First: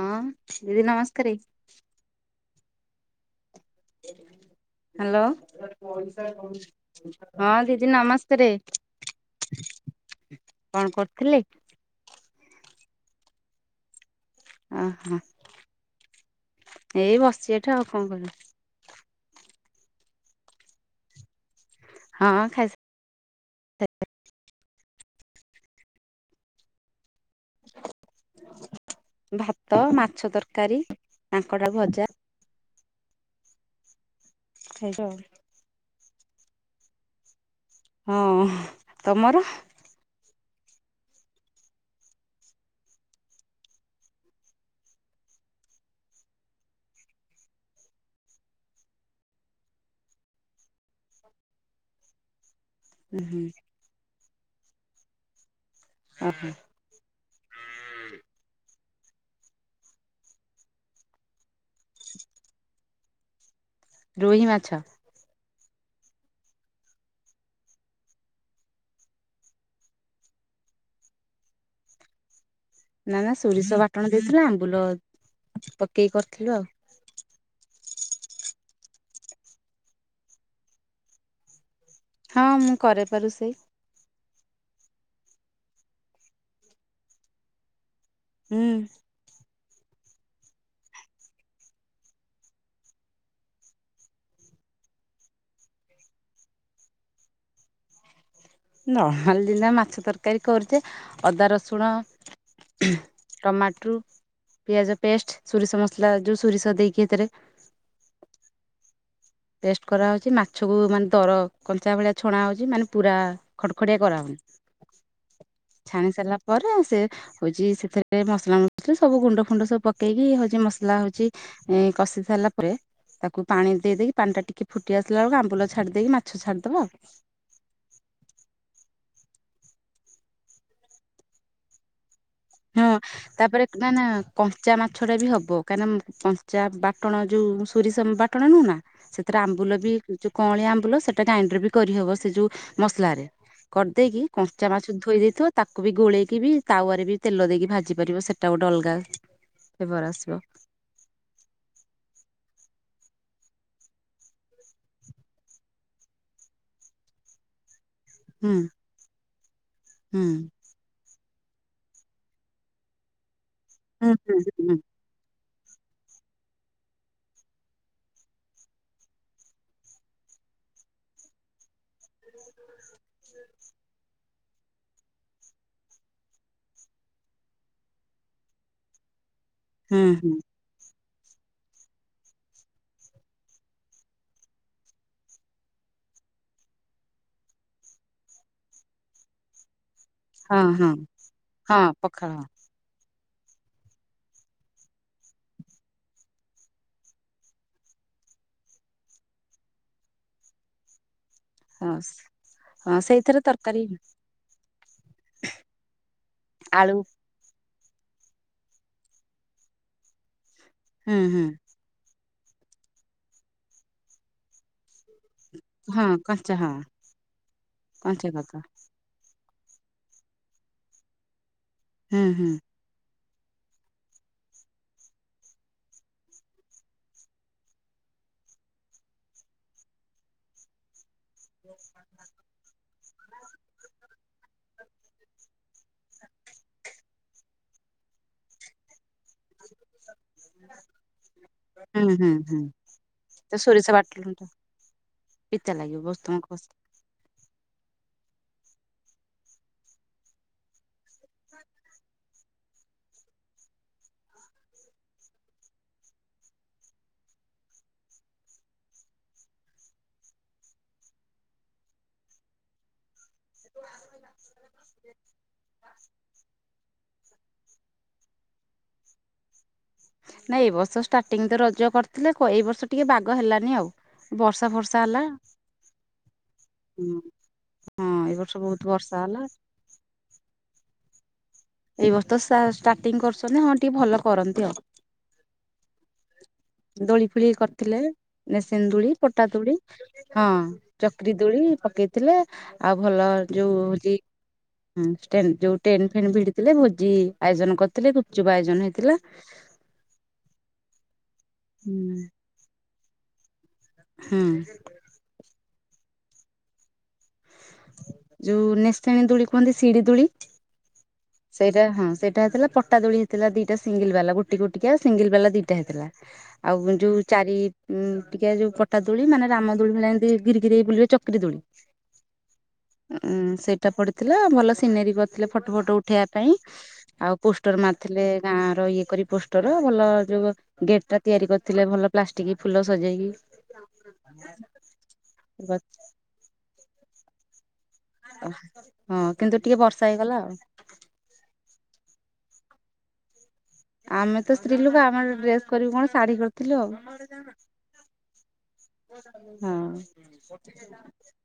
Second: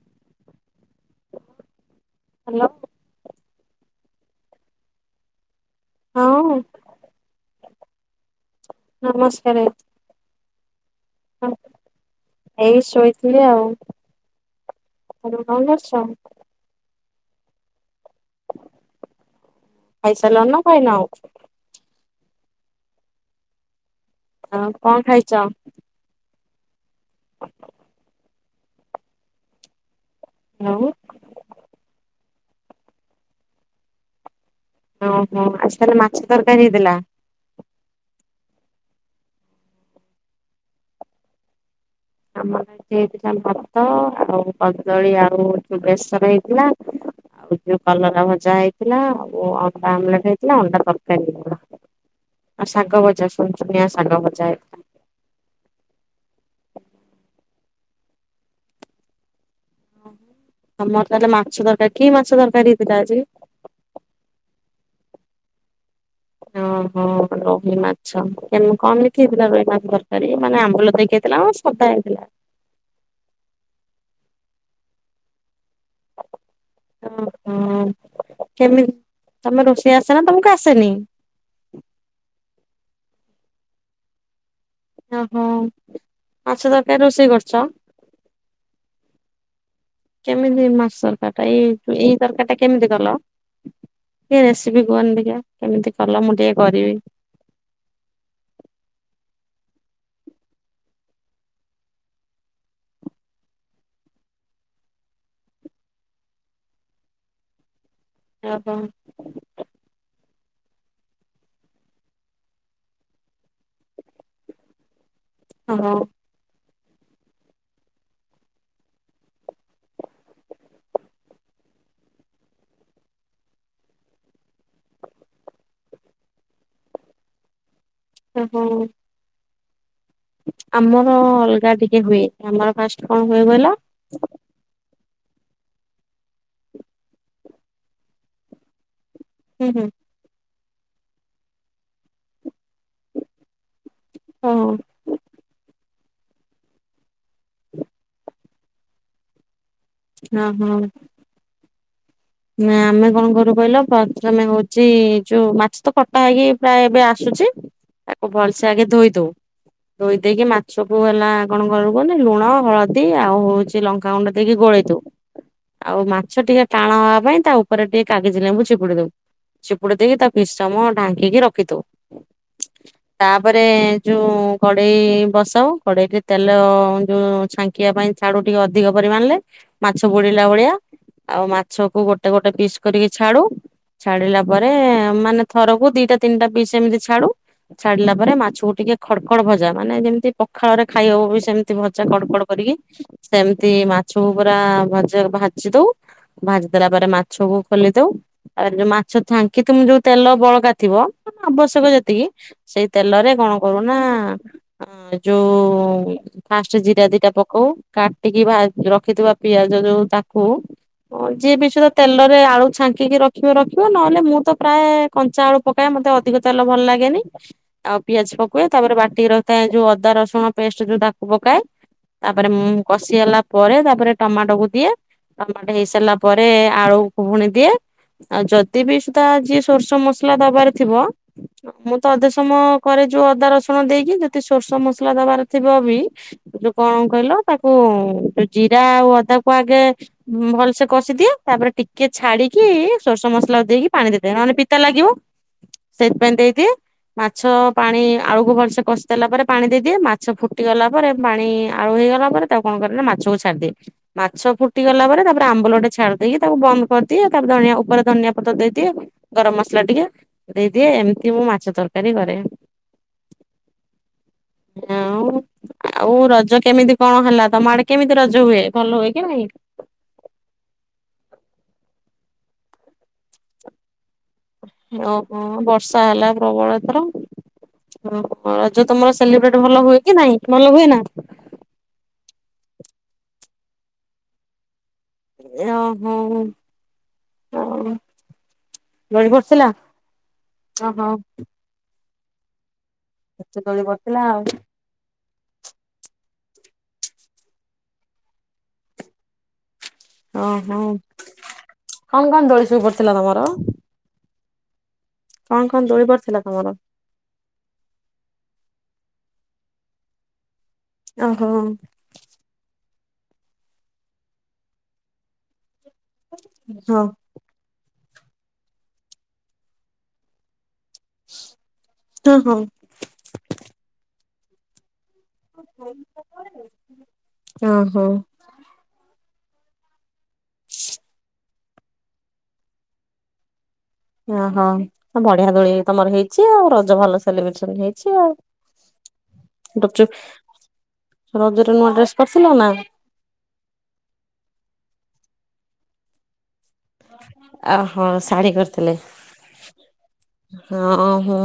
ହଁ ଦିଦି ନମସ୍କାର। ହ୍ୟାଲୋ। ହ୍ୟାଲୋ। ହଁ ହଁ ଦିଦି ନମସ୍କାରେ। ନମସ୍କାରେ। କଣ କରୁଥିଲେ? ଏଇ ଶୋଇଥିଲି ଆଉ। ଓହୋ ତମେ କଣ କରୁଛ? ଏଇ ବସିଚି ଏଠ ଆଉ କଣ କରିବି। ଖାଇସାରିଲଣି ନା ଖାଇନ ଆଉ? ହଁ ହଁ ଖାଇସା ଆଉ କଣ ଖାଇଛ? ଭାତ ମାଛ ତରକାରୀ ଆଉ କାଙ୍କଡ ଭଜା। ଖାଇଛୁ ଆଉ ଓହୋ ଆଜି ତାହେଲେ ମାଛ ତରକାରୀ ହେଇଥିଲା। ହଁ ତମର। ଆମର ବି ହେଇଥିଲା ଭାତ ଆଉ କଦଳୀ ଆଳୁ ବେଶର ହେଇଥିଲା। ଆଉ ଯୋଉ କଲରା ଭଜା ହେଇଥିଲା ଆଉ ଅଣ୍ଡା ଆମଲେଟ ହେଇଥିଲା ଅଣ୍ଡା ତରକାରୀ ହେଇଥିଲା। ଆଉ ଶାଗ ବଜା ଉହୁଁ ସୂଂସୁନିଆ ଶାଗ ଭଜା। ଓ ହୋ। ତମର ତାହେଲେ ମାଛ ତରକାରୀ କି ମାଛ ତରକାରି ହେଇଥିଲା ଆଜି। ରୋହି ମାଛ। ଓହୋ ରୋହି ମାଛ କେମିତି କଣ ହେଇଥିଲା ରୋହି ମାଛ ତରକାରି ମାନେ ଆମ୍ବୁଲ ଦେଇିକି ହେଇଥିଲା। ଖଟା ହେଇଥିଲା। ନା ନା ସୋରିଷ ବାଟଣ ଦେଇଥିଲୁ ଆମ୍ବୁଲ ପକେଇକି କରିଥିଲୁ ଆଉ। ଓହୋ କେମିତି ତମେ ରୋଷେଇ ଆସେନା ତମକୁ ଆସେନି। ହଁ ମୁଁ କରେ ପା ରୋଷେଇ। ଓହୋ ମାଛ ତରକାରି ରୋଷେଇ କରିଛ। ହୁଁ। କେମିତି ମସଲାଟା ଏଇ ଏଇ ତରକାରୀ ଟା କେମିତି କଲ। ଟିକେ ରେସିପି କୁହନି ଟିକେ କେମିତି କଲ ମୁଁ ଟିକେ କରିବି। ନର୍ମାଲ ଯେନ୍ତି ମାଛ ତରକାରୀ କରୁଚେ ଅଦା ରସୁଣ। ଖୁଁ ଟମାଟୁ। ପିଆଜ ପେଷ୍ଟ ସୋରିଷ ମସଲା ଯୋଉ ସୋରିଷ ଦେଇକି ଏଥିରେ। ଆଉ କଣ। ପେଷ୍ଟ କରାହେଉଛି ମାଛକୁ ମାନେ ଦର କଞ୍ଚା ଭଳିଆ ଛଣାହେଉଛି ମାନେ ପୁରା ଖଡ଼ଖଡ଼ିଆ କରାହେଉନି। [inaudible] ଓହୋ। ଛାଣି ସାରିଲା ପରେ ସେ ହଉଛି ସେଥିରେ ମସଲା ମସଲି ସବୁ ଗୁଣ୍ଡ ଫୁଣ୍ଡ ସବୁ ପକେଇକି ହଉଛି ମସଲା ହଉଛି। ଏଁ କଷି ସାରିଲା ପରେ ତାକୁ ପାଣି ଦେଇ ଦେଇେଇକି ପାଣି ଟା ଟିକେ ଫୁଟି ଆସିଲା ବେଲୁକୁ ଆମ୍ବୁ ଛାଡି ଦେଇକି ମାଛ ଛାଡିଦବ ଆଉ। ଅଁ ହଉ। ଆମର ଅଲଗା ଟିକେ ହୁଏ। ଆମର ହଁ ଫାଷ୍ଟ କଣ ହୁଏ ତାପରେ କହିଲ? ନା ନା। କଞ୍ଚା ମାଛ ଟା ବି ହବ କାହିଁକିନା କଞ୍ଚା ବାଟଣ ଯୋଉ ସୋରିଷ ବାଟଣ ନୁହନା ସେ ହେଥିରେ ହୁଁ ଆମ୍ବୁଲ ହୁଁ ବି ଯୋଉ କଅଁଳିଆ ଆମ୍ବୁଲ ସେଟା ଗ୍ରାଇଣ୍ଡର ବି କରିହବ ସେ ଯୋଉ ମସଲାରେ। କରିଦେଇକି କଞ୍ଚା ଓହୋ ମାଛ ଧୋଇ ଦେଇଥିବ ତାକୁ ବି ଗୋଳେଇକି ବି ତାୱରେ ବି ତେଲ ଦେଇକି ଭାଜି ପାରିବ ସେଟା ଗୋଟେ ଅଲଗା ଫ୍ଲେଭର୍ ଆସିବ। ହଁ ହଁ। ନା ଆମେ କଣ କରୁ କହିଲ ପ୍ରଥମେ ହଉଛି ଯୋଉ ମାଛ ତ କଟା ହେଇକି ପ୍ରାୟ ଏବେ ଆସୁଛି। ତାକୁ ହୁଁ ଭଲସେ ଆଗେ ଧୋଇ ଦଉ ଧୋଇ ଦେଇକି ହୁଁ। ମାଛକୁ ହେଲା କଣ କରିବୁ କୁହନି ଲୁଣ ହଳଦୀ ଆଉ ହଉଛି ହୁଁ ଲଙ୍କାଗୁଣ୍ଡ ହୁଁ ଦେଇକି ହୁଁ ଗୋଳେଦବୁ। ଆଉ ମାଛ ଟିକେ ଟାଣ ହ ପାଇଁ ତା ଉପରେ ଟିକେ କାଗିଜ ଲେମ୍ଵୁ ଚିପୁଡ଼ି ଦବୁ ଚିପୁଡି ଦେଇକି ତା କିଛି ସମୟ ଢାଙ୍କିକି ରଖିଦବୁ। [inaudible] ତାପରେ ଯୋଉ କଡେଇ ବସାଉ କଡେଇରେ ତେଲ ଯୋଉ ଛାଙ୍କ କିବା ପାଇଁ ଛାଡୁ ଟିକେ ଅଧିକ ପରିମାଣରେ ମାଛ ହୁଁ ହୁଁ ବୁଡିଲା ଭଳିଆ ଆଉ ମାଛକୁ ଗୋଟେ ଗୋଟେ ଗୋଟେ ପିସ୍ କରିକି ଛାଡୁ। ଛାଡିଲା ପରେ ମାନେ ଥରକୁ ଦିଟା ତିନିଟା ପିସ୍ ଏମିତି ଛାଡୁ। ଛାଡିଲା ପରେ ମାଛକୁ ଟିକେ ଖଡ ଖଡ ଭଜା ଭଜା ମାନେ ଯେମିତି ହଁ ପଖାଳରେ ହଁ ଖାଇ ହବ ବି ସେମିତି ହଁ ଭଜା କଡ ପଖାଳ କଡ କରିକି ସେମିତି ମାଛକୁ ପୁରା ଭାଜି ଦେବୁ ଭାଜି ଦେଲାପରେ ତାପରେ ମାଛକୁ ଖୋଲି ଦବୁ ଯୋଉ ମାଛ ଚ୍ଛାଙ୍କି ତୁମେ ଯୋଉ ତେଲ ବଳକା ଥିବ। ଆବଶ୍ୟକ ହଁ ଯେତିକି ସେଇ ହଁ ତେଲରେ ସେଇଥିରେ କଣ ତରକାରୀ କରୁନା। ହ ଯୋଉ ଫାଷ୍ଟ ଆଳୁ ଜିରା ଦିଟା ପକଉ। କାଟିକି ରଖିଥିବା ପିଆଜ ଯୋଉ ତାକୁ ହୁଁ ହୁଁ ଯିଏ ବି ତ ତେଲରେ ଆଳୁ ଛାଙ୍କିକି ରଖିବ ରଖିବ ନହେଲେ ମୁଁ ତ ପ୍ରାୟ କଞ୍ଚା ଆଳୁ ପକାଏ ହଁ ମତେ ଅଧିକ କଞ୍ଚା ତେଲ ହଁ ଭଲ ଲାଗେନି ଆଉ କଞ୍ଚା ପିଆଜ କକା ପକାଏ ତାପରେ ବାଟି ରଖ ଯୋଉ ଅଦା ରସୁଣ ପେଷ୍ଟ ଯୋଉ ତାକୁ ପକାଏ। ହୁଁ ତାପରେ ହୁଁ ମୁ କଷି ହେଲା ପରେ ତାପରେ ଟମାଟୋ କୁ ଦିଏ ଟମାଟୋ ହେଇ ସାରିଲା ପରେ ରେ ଆଳୁ ଭୁଣି ଦିଏ। ଆଉ ଯଦି ବିି ସୁଧା ଯିଏ ସୋରିଷ ମସଲା ଦବାରେ ଥିବ ମୁଁ ଅଧେ ସମୟ ଘରେ ଯୋଉ ଅଦା ରସୁଣ ଦେଇକିଯଦି ସୋରିଷ ମସଲା ଦବାର ଥିବ ବି। ଯୋଉ କଣ କହିଲ ତାକୁ ଯୋଉ ଜିରା ଆଉ ଅଦା କୁ ଆଗେ ଭଲସେ କଷି ଦିଏ ତାପରେ ଟିକେ ହୁଁ ହୁଁ ହୁଁ। ଛାଡିକି ସୋରଷ ତ ମସଲା ଦେଇକି ସୋରିଷ ପାଣି ଦେଇ ଦିଏ ବାଟଣଟା ନହେଲେ ପିତା ଲାଗିବ। ପିତା ଲାଗିବ। ସେଇଥିପାଇଁ ଦେଇଦିଏ। [unintelligible] ମାଛ ପାଣି ଆଳୁକୁ ଭଲସେ କଷିଦେଲା ପରେ ପାଣି ଦେଇଦିଏ ମାଛ ଫୁଟିଗଲା ପରେ ତାପରେ ପାଣି ଆଳୁ ହେଇଗଲା ପରେ ତାକୁ କଣ କରେନା ମାଛକୁ ଛାଡିଦିଏ। ମାଛ ଫୁଟିଗଲା ପରେ ତାପରେ ଆମ୍ବୁଲଟେ ଛାଡ଼ି ଦେଇକି ତାକୁ ବନ୍ଦ କରିଦିଏ ତାପରେ ଧନିଆ ଉପରେ ଧନିଆ ପତ୍ର ଦେଇଦିଏ ଗରମ ମସଲା ଟିକେ ଦେଇଦିଏ ଏମିତି ମୁଁ ମାଛ ତରକାରୀ କରେ। [inaudible] ଆଉ ଆଉ ରଜ କେମିତି କଣ ହେଲା ତମ ଆଡେ କେମିତି ରଜ ହୁଏ ଭଲ ହୁଏ କି ନାଇଁ। ନାଇଁ ଏ ବର୍ଷ ଷ୍ଟାର୍ଟିଂ ତ ରଜ କରିଥିଲେ ଏ ବର୍ଷ ଟିକେ ବାଗ ହେଲାନି ଆଉ। ବର୍ଷା ଫର୍ଷା ହେଲା ଓହୋ ବର୍ଷା ହେଲା ପ୍ରବଳ ଏଥର। ହଁ ଏଇ ବର୍ଷ ଅଁ ବହୁତ ରଜ ବର୍ଷା ତମର ହେଲା। ସେଲିବ୍ରେଟ ଭଲ ହୁଏ କି ନାଇଁ ଭଲ ହୁଏ ନା। ଏଇ ବର୍ଷତ ସା ଷ୍ଟାର୍ଟିଂ କରୁଛନ୍ତି ହଁ ଟିକେ ଭଲ କରନ୍ତି ଆଉ। [unintelligible] ହଉ। ଦୋଳି ଫେଳି କରିଥିଲେ ନିଶାନି ଦୋଳି ପଟା ଦୋଳି। ହଁ ଓହୋ ଚକରିୀ ଦୋଳି ପକେଇଥିଲେ ଆଉ ଭଲ ଏତେ ଯୋଉ ଦୋଳି ହଉଛି। ପଡିଥିଲା ଆଉ। ହଁ ଷ୍ଟେନ ଯୋଉ ଟେଣ୍ଡ ଫେଣ୍ଡ ଭିଡି ଥିଲେ ଭୋଜି ଆୟୋଜନ କରିଥିଲେ ଗୁପଚୁପ ଆୟୋଜନ ହେଇଥିଲା। ଓହୋ କଣ କଣ ଦୋଳି ସବୁ ପଡିଥିଲା ତମର। ହୁଁ। କଣ କଣ ଦୋଳିିପଡିଥିଲା ତମର। ଯୋଉ ନେସାଣୀ ଦୋଳି କୁହନ୍ତି ସିଡି ଦୁଳି। ଓହୋ ସେଇଟା ହଁ ସେଇଟା ହେଇଥିଲା ପଟା ଦୋଳି ହେଇଥିଲା ଦିଟା ସିଙ୍ଗଲ ବାଲା ଗୋଟେ ଗୋଟିକା ସିଙ୍ଗଲ ବାଲା ଦିଟା ହେଇଥିଲା। ଆଉ ହଁ ଯୋଉ ଚାରି ଟିକିଆ ଯୋଉ ପଟା ଦୋଳି ମାନେ ରାମଦୋଳି ଭଳିଆ ଏମିତି ଘିରି ଘିରି ହେଇ ବୁଲିବ। ଚକିରି ଦୋଳି ହଁ ହଁ ଉଁ ସେଇଟା ପଢିଥିଲା ଭଲ ସିନେରି କରିଥିଲେ ଫଟ ଉଠେଇବା ପାଇଁ ଆଉ ପୋଷ୍ଟର ଓହୋ ମାରିଥିଲେ ଗାଁ ର ଇଏ କରି ପୋଷ୍ଟର ଭଲ ଯୋଉ। ଗେଟ ଟା ତିଆରି କରିଥିଲେ ଭଲ ପ୍ଲାଷ୍ଟିକ ଫୁଲ ସଜେଇକି। ଓହୋ ଆ ବଢିଆ ଦୋଳି ତମର ହେଇଛି ଆଉ ରଜ ଭଲ ସେଲିବ୍ରେସନ ହେଇଛି। ଆଉ। ହଁ କିନ୍ତୁ ଟିକେ ବର୍ଷା ଗୁପଚୁପ ହେଇଗଲା ଆଉ। ରଜରେ ନୂଆ ଡ୍ରେସ୍ କରିଥିଲ ନାଁ। ଆମେ ତ ସ୍ତ୍ରୀ ଲୋକ ଆମର ଡ୍ରେସ କରିବୁ କଣ ଶାଢୀ କରିଥିଲୁ। ଆଉ ଆ ହଁ ଶାଢୀ କର ଥିଲେ ହଁ। ହଁ ହଁ।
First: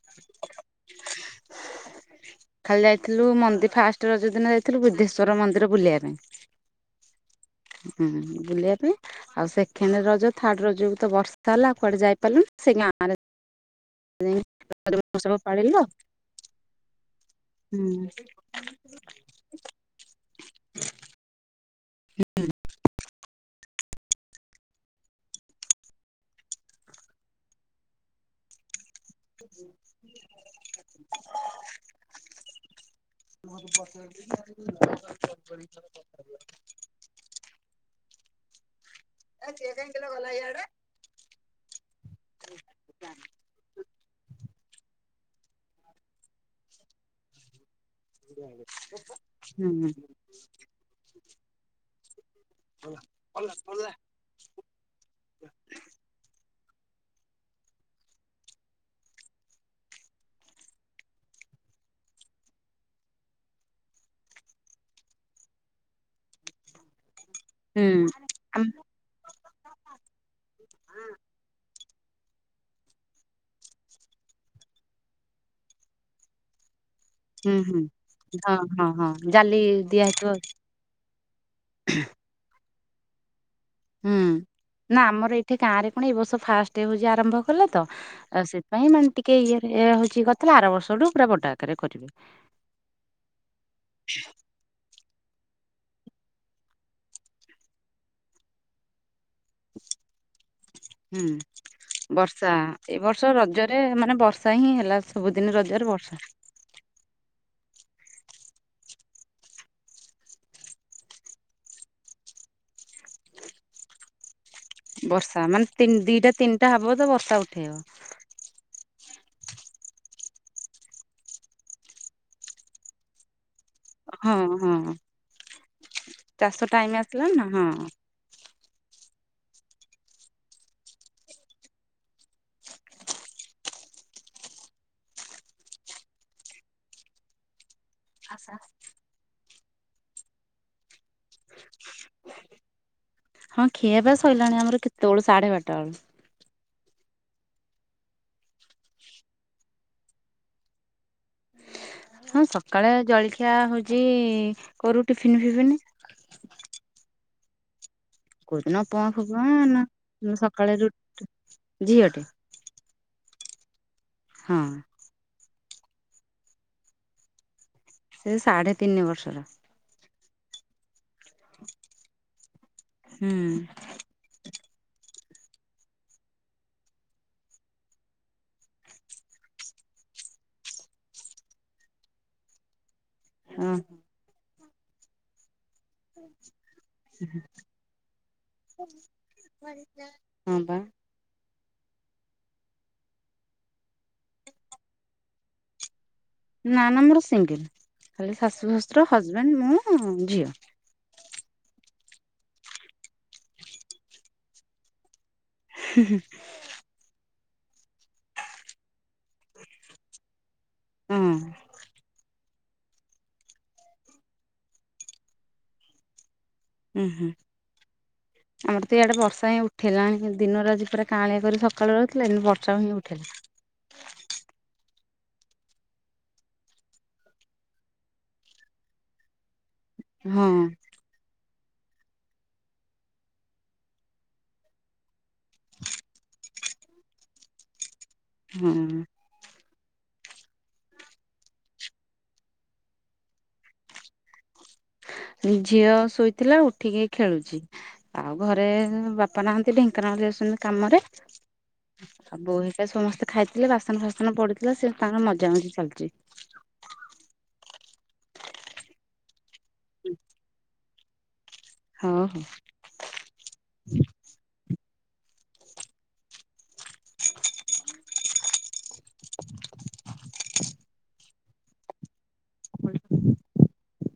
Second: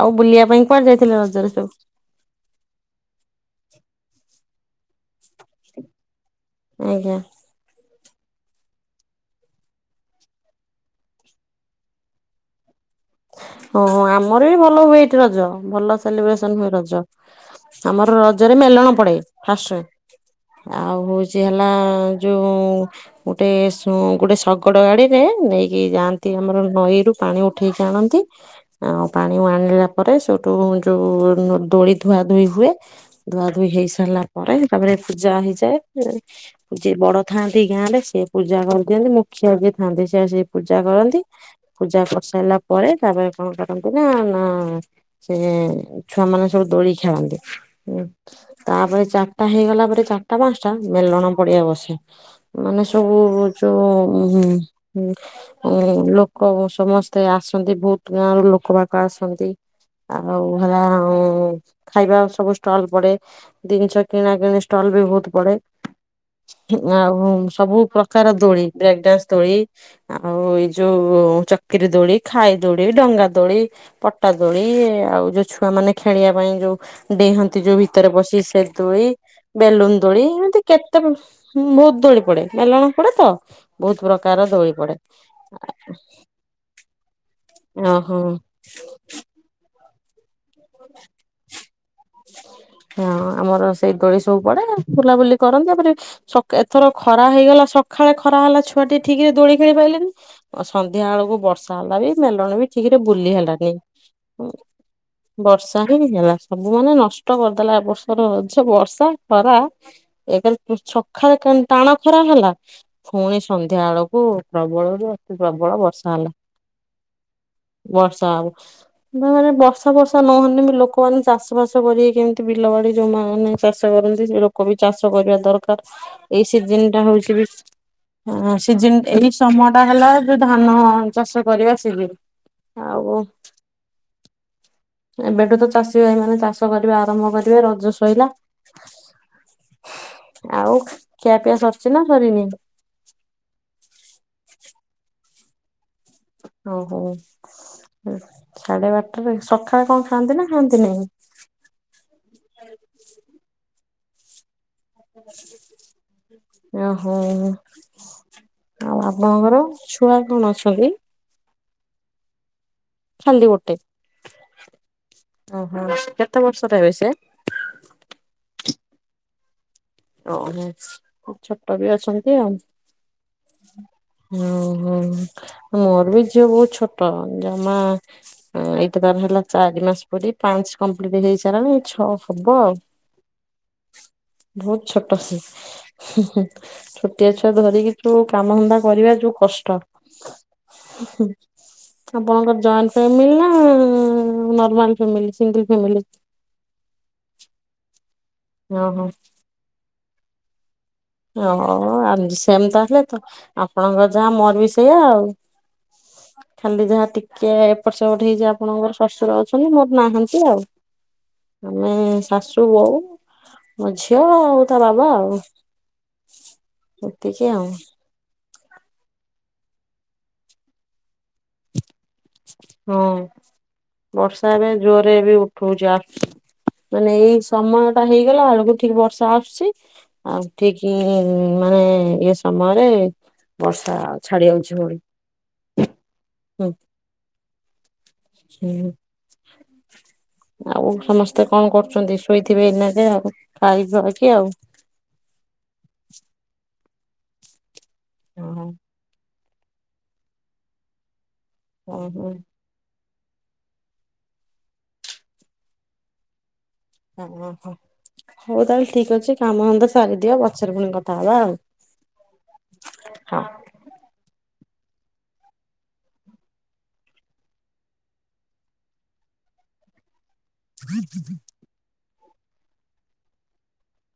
ଆଉ ବୁଲିବା ପାଇଁ କୁଆଡେ ଯାଇଥିଲେ ରଜରେ ସବୁ? ଖାଲି ଯାଇଥିଲୁ ମନ୍ଦି ଫାର୍ଷ୍ଟ ରଜ ଦିନ ଯାଇଥିଲୁ ବୁଦ୍ଧେଶ୍ଵର ମନ୍ଦିର ବୁଲିବା ଆଜ୍ଞା ପାଇଁ। ହୁଁ ବୁଲିବା ପାଇଁ ଆଉ ସେକେଣ୍ଡ ରଜ ଥାର୍ଡ ରଜକୁ ତ ବର୍ଷ ତା ହେଲା କୁଆଡେ ଯାଇ ପାରିଲୁନୁ ସେ ଗାଁରେ। ଓହୋ ଯାଇକି ଆମର ବି ଭଲ ହୁଏ ଏଠି ମହୋତ୍ସବ ରଜ ପାଳିଲୁ ଆଉ ଭଲ ସେଲିବ୍ରେସନ ହୁଏ ରଜ। ହୁଁ ଆମର ରଜରେ ମେଲଣ ପଡେ ଫାର୍ଷ୍ଟରେ ଆଉ ହ ଚି ହେଲା ଯୋଉ। ଗୋଟେ ସୁଁ ଗୋଟେ ଶଗଡ ଗାଡିରେ ନେଇକି ଯାଆନ୍ତି ଆମର ନଈରୁୁ ପାଣି ଉଠେଇ ଟାଣନ୍ତି ଆଁ ପାଣି କୁ ଆଣିଲା ପରେ ସେଉଠୁ ଯୋଉ ଦୋଳି ଧୁଆ ଧୁଇ ହୁଏ। ଧୁଆ ଧୁଇ ହେଇ ସାରିଲା ପରେ ତାପରେ ପୂଜା ହେଇଯାଏ ଏଁ। ଯିଏ ବଡ ଥାଆନ୍ତି ଗାଁ ରେ ସିଏ ପୂଜା କରିଦିଅନ୍ତି ମୁ ଖିଆ ବି ଥାନ୍ତି ସେ ଆସି ପୂଜା କରନ୍ତି ପୂଜା କରିସାରିଲା ପରେ ତାପରେ। କଣ କରନ୍ତି ନା ନା ସେ ଛୁଆ ମାନେ ସବୁ ଦୋଳି। ଖେଳନ୍ତି ଉଁ ତାପରେ ଚାରିଟା ହୁଁ ହେଇଗଲା ପରେ ଚା ଟା ପାଞ୍ଚ ଟା ମେଲଣ ପଡିଆ ବସେ। ମାନେ ସବୁ ଯୋଉ ଉଁ ହୁଁ ଉଁ ଉଁ ଲୋ କ ସମସ୍ତେ ଆସନ୍ତି ବହୁତ ଗାଁରୁ ଲୋକ ବାକ ଆସନ୍ତି। ଆଉ ହେଲା ଖାଇବା ସବୁ ଷ୍ଟଲ ପଡେ। ଦିନିଷ କିଣା କିଣି ଷ୍ଟଲ ବି ବହୁତ ପଡେ। ଉଁ ଆଉ ସବୁ ହୁଁ ପ୍ରକାର ଆମ ଦୋଳି ବ୍ରେକ ଡାନ୍ସ ଦୋଳି। ଆଉ ଏଇ ଯୋଉ ଚକିରି ଦୋଳି। ଖାଇ ଦୋଡି, ଡଙ୍ଗା, ଦୋଳି, ପଟା ଦୋଳି ଆଉ ଯୋଉ ଛୁଆ ମାନେ ଖେଳିବା ପାଇଁ ଯୋଉ। ହୁଁ ଡେହନ୍ତି ଯୋଉ ହୁଁ ଭିତରେ ପସି ହଁ ସେ ହଁ ଦେଳି। ହଁ ଜାଲି ବେଲୁନ ଦିଆ ଦୋଳି ହେଇଥିବ ଏମିତି କେତେ ଉଁ ବହୁତ ଦୋଳି ପଡେ ମେଲଣ ପଡେ ତ। ବହୁତ ହୁଁ ପ୍ରକାର ଦୋଳି ପଡେ ନା ଆମର ଏଇଠି ଗାଁ ରେ କଣ ଏଇ ବର୍ଷ ଫାର୍ଷ୍ଟ ହଉଛି ଆରମ୍ଭ କଲେ ତ ଓହୋ ଅ ସେ ପାଇଁ ମାନେ ଟିକେ ଇଏରେ ହଉଚି କରିଥିଲା ଆର ବର୍ଷଠୁ ପୁରା ବଡ ଆକାରେ କରିବେ। ହଁ ଆମର ସେଇ ଦୋଳି ସବୁ ପଡେ। ବୁଲାବୁଲି କରନ୍ତି ତାପରେ ସକ୍ ଏଥର ଖରା ହେଇଗଲା ସକାଳେ ଖରା ହେଲା ଛୁଆ ଟିକେ ଠିକ ରେ ଦୋଳି। ଖେଳି ପାଇଲେନି ଅ ସନ୍ଧ୍ୟା ହୁଁ ବେଳକୁ ବର୍ଷା ହେଲା ବି ବର୍ଷା ମେଲଣ ବି ଏ ଠିକରେ ବର୍ଷ ବୁଲି ହେଲାନି ରଜରେ ମାନେ ବର୍ଷା ଉଁ। ହିଁ ହେଲା ସବୁଦିନ ବର୍ଷା ରଜରେ ହିଁ ହେଲା ସବୁ ମାନେ ନଷ୍ଟ କରିଦେଲା ଏ ବର୍ଷର [unintelligible] ବର୍ଷା, ଖରା। ଏକେରେ ଉଁ ସଖାଳେ କେନ ଟାଣ ଖରା ହେଲା ପୁଣି ସନ୍ଧ୍ୟା ବେଳକୁ। ପ୍ରବଳରୁ ଅତି ବର୍ଷା ମାନେ ପ୍ରବଳ ତିନ ବର୍ଷା ଦିଟା ହେଲା। ତିନିଟା ହବ ତ ବର୍ଷା ଉଠେଇବ ବର୍ଷା ହବ। ନା ମାନେ ବର୍ଷା ବର୍ଷା ନହେନେ ବି ଲୋକମାନେ ଚାଷ ବାସ କରିକି କେମିତି ବିଲ ବାଡି ଜୋଉମାନେ। ଚାଷ କରନ୍ତି। ସେ ହଁ ଲୋକ ହଁ ବି ଚାଷ କରିବା ଦରକାର ଏଇ ଚାଷ ସିଜନ ଟାଇମ ଟା ଆସିଲାଣି ହଉଛି ବି। ନା ହଁ। ଆଁ ସିଜିନ୍ ଏଇ ସମୟ ଟା ହେଲା ଯୋଉ ଧାନ ଚାଷ କରିବା ସିଜିନ୍। ଆଉ କ ଏବେଠୁ ତ ଚାଷୀ ଭାଇ ମାନେ ଚାଷ କରିବା ଆରମ୍ଭ କରିବେ ରଜ ଶଇଲା। ଆଉ ଖିଆ ପିଆ ସରିଛି ନା ସରିନି? ହଁ ଖିଆ ପିଆ ସରିଲାଣି ଆମର କେତେବେଳୁ ସାଢେ ବାରଟା ବେଳୁ। ଓହୋ ସାଢେ ବାରଟାରେ। ସକାଳେ କଣ ଖାଆନ୍ତି ନା ଖାଆନ୍ତିନି? ହଁ ସକାଳେ ଜଳଖିଆ ହଉଚି କରୁ ଟିଫିିନ ଫିଫନ୍। ଅଁ ହୋଁ। କୋଉଦିନ ଉପମା ଫୁଲମା ନାଁ କଣ ସକାଳେ ଅଛନ୍ତି ରୁଟ ଝିଅଟେ। ଖାଲି ଗୋଟେ? ହଁ। ଓହୋ କେତେ ବର୍ଷରେ ଏବେ ସିଏ? ସେ ସାଢ଼େ ତିନି ବର୍ଷର। ଓହୋ ଛୋଟ ବି ଅଛନ୍ତି ଆଉ। ହୁଁ ଉଁ ହୁଁ ମୋର ବି ଝିଅ ବହୁତ ଛୋଟ। ଜମା ଏଇଟା ତାର ହେଲା ଚାରି ମାସ ପୁରି ପାଞ୍ଚ କମ୍ପ୍ଲିଟ୍ ହେଇସାଇଲାଣି ଛଅ ହବ ଆଉ। ହଁ। ବହୁତ୍ ଛୋଟ ସେ। ହୁଁ ଛୋଟିଆ ଛୁଆ ଧରିକି ଯୋଉ କାମଧନ୍ଦା କରିବା ଯୋଉ କଷ୍ଟ। ହଁ ବା ହୁଁ। ଆପଣଙ୍କ ଜଏଣ୍ଟ ଫ୍ୟାମିଲି ନାଆଁ ନର୍ମାଲ ଫ୍ୟାମିଲି ସିଙ୍ଗଲ୍ ଫ୍ୟାମିଲି? ନା ନା ମୋର ସିଙ୍ଗଲ୍। ଖାଲି ଶାଶୁ, ଓହୋ ଶଶୁର, ହଜବେଣ୍ଡ, ମୁଁ, ଝିଅ। ଓ ଆମ ସେମ ତା ହେଲେ ତ ଆପଣଙ୍କ ଯାହା ମୋର ବି ସେୟା ଆଉ। ହୁଁ ହୁଁ ଖାଲି ଯାହା ଟିକେ ଏପଟ ସେପଟ ହେଇଚି ଆପଣଙ୍କର ଶଶୁର ଅଛନ୍ତି ମୋର ନାହାନ୍ତି ଆଉ। ହଁ ଆମେ ଶାଶୁ, ବୋଉ, ମୋ ଝିଅ, ଆଉ ତା ବାବା ଆଉ। ଉଁ ହୁଁ ଏତିକି ଆଉ ଆମର ତ ଇଆଡେ ବର୍ଷା ହିଁ ଉଠେଇଲାଣି। ଦିନରେ ଆଜି ପୁରା କାଆଁଳିଆ କରି ସକାଳୁ ରଖିଲା ଏବେ ବର୍ଷା ହିଁ ହଁ। ଉଠିଲା। ବର୍ଷା ଏବେ ଜୋରରେ ବି ଉଠୋଉଚି। ଆସ ମାନେ ଏଇ ସମୟ ଟା ହେଇଗଲାଳୁ କୁ ଠିକ ବର୍ଷା ଆସୁଚି। ଆଉ ହଁ ଠିକ ଏ ମାନେ ଇଏ ସମୟରେ ବର୍ଷା ଛାଡି ଯାଉଛି ଭଳି। ହୁଁ। ହୁଁ। ହଁ ଆଉ ସମସ୍ତେ କଣ କରୁଚନ୍ତି। ଶୋଇଥିବେ ଏଇନା ଜାଆ ଖାଇଖୁଆକି ଆଉ। ଏଇ ଝିଅ ଶୋଇଥିଲା ଉଠିକି ଖେଳୁଚି। ଆଉ ଓହୋ ଘରେ ବା ବାପା ନାହାନ୍ତି ଢେଙ୍କାନାଳ ଯାଇଚନ୍ତି କାମରେ। ଓହୋ ଆଉ ବୋଉ ଏ ସମସ୍ତେ ଖାଇଥିଲେ। ବାସନ ଫାସନ ପଡିଥିଲା ସେ ତାଙ୍କର ମଜା ମଜି ଚାଲଚି। ଓହୋ ହୋଉ ତାହେଲେ ଠିକ ଅଛି କାମ ଧନ୍ଦା ସାରିଦିଅ ପଛରେ ପୁଣି କଥା ହବା ଆଉ। ହଁ ହଁ। ହଁ। [unintelligible] [unintelligible] [inaudible]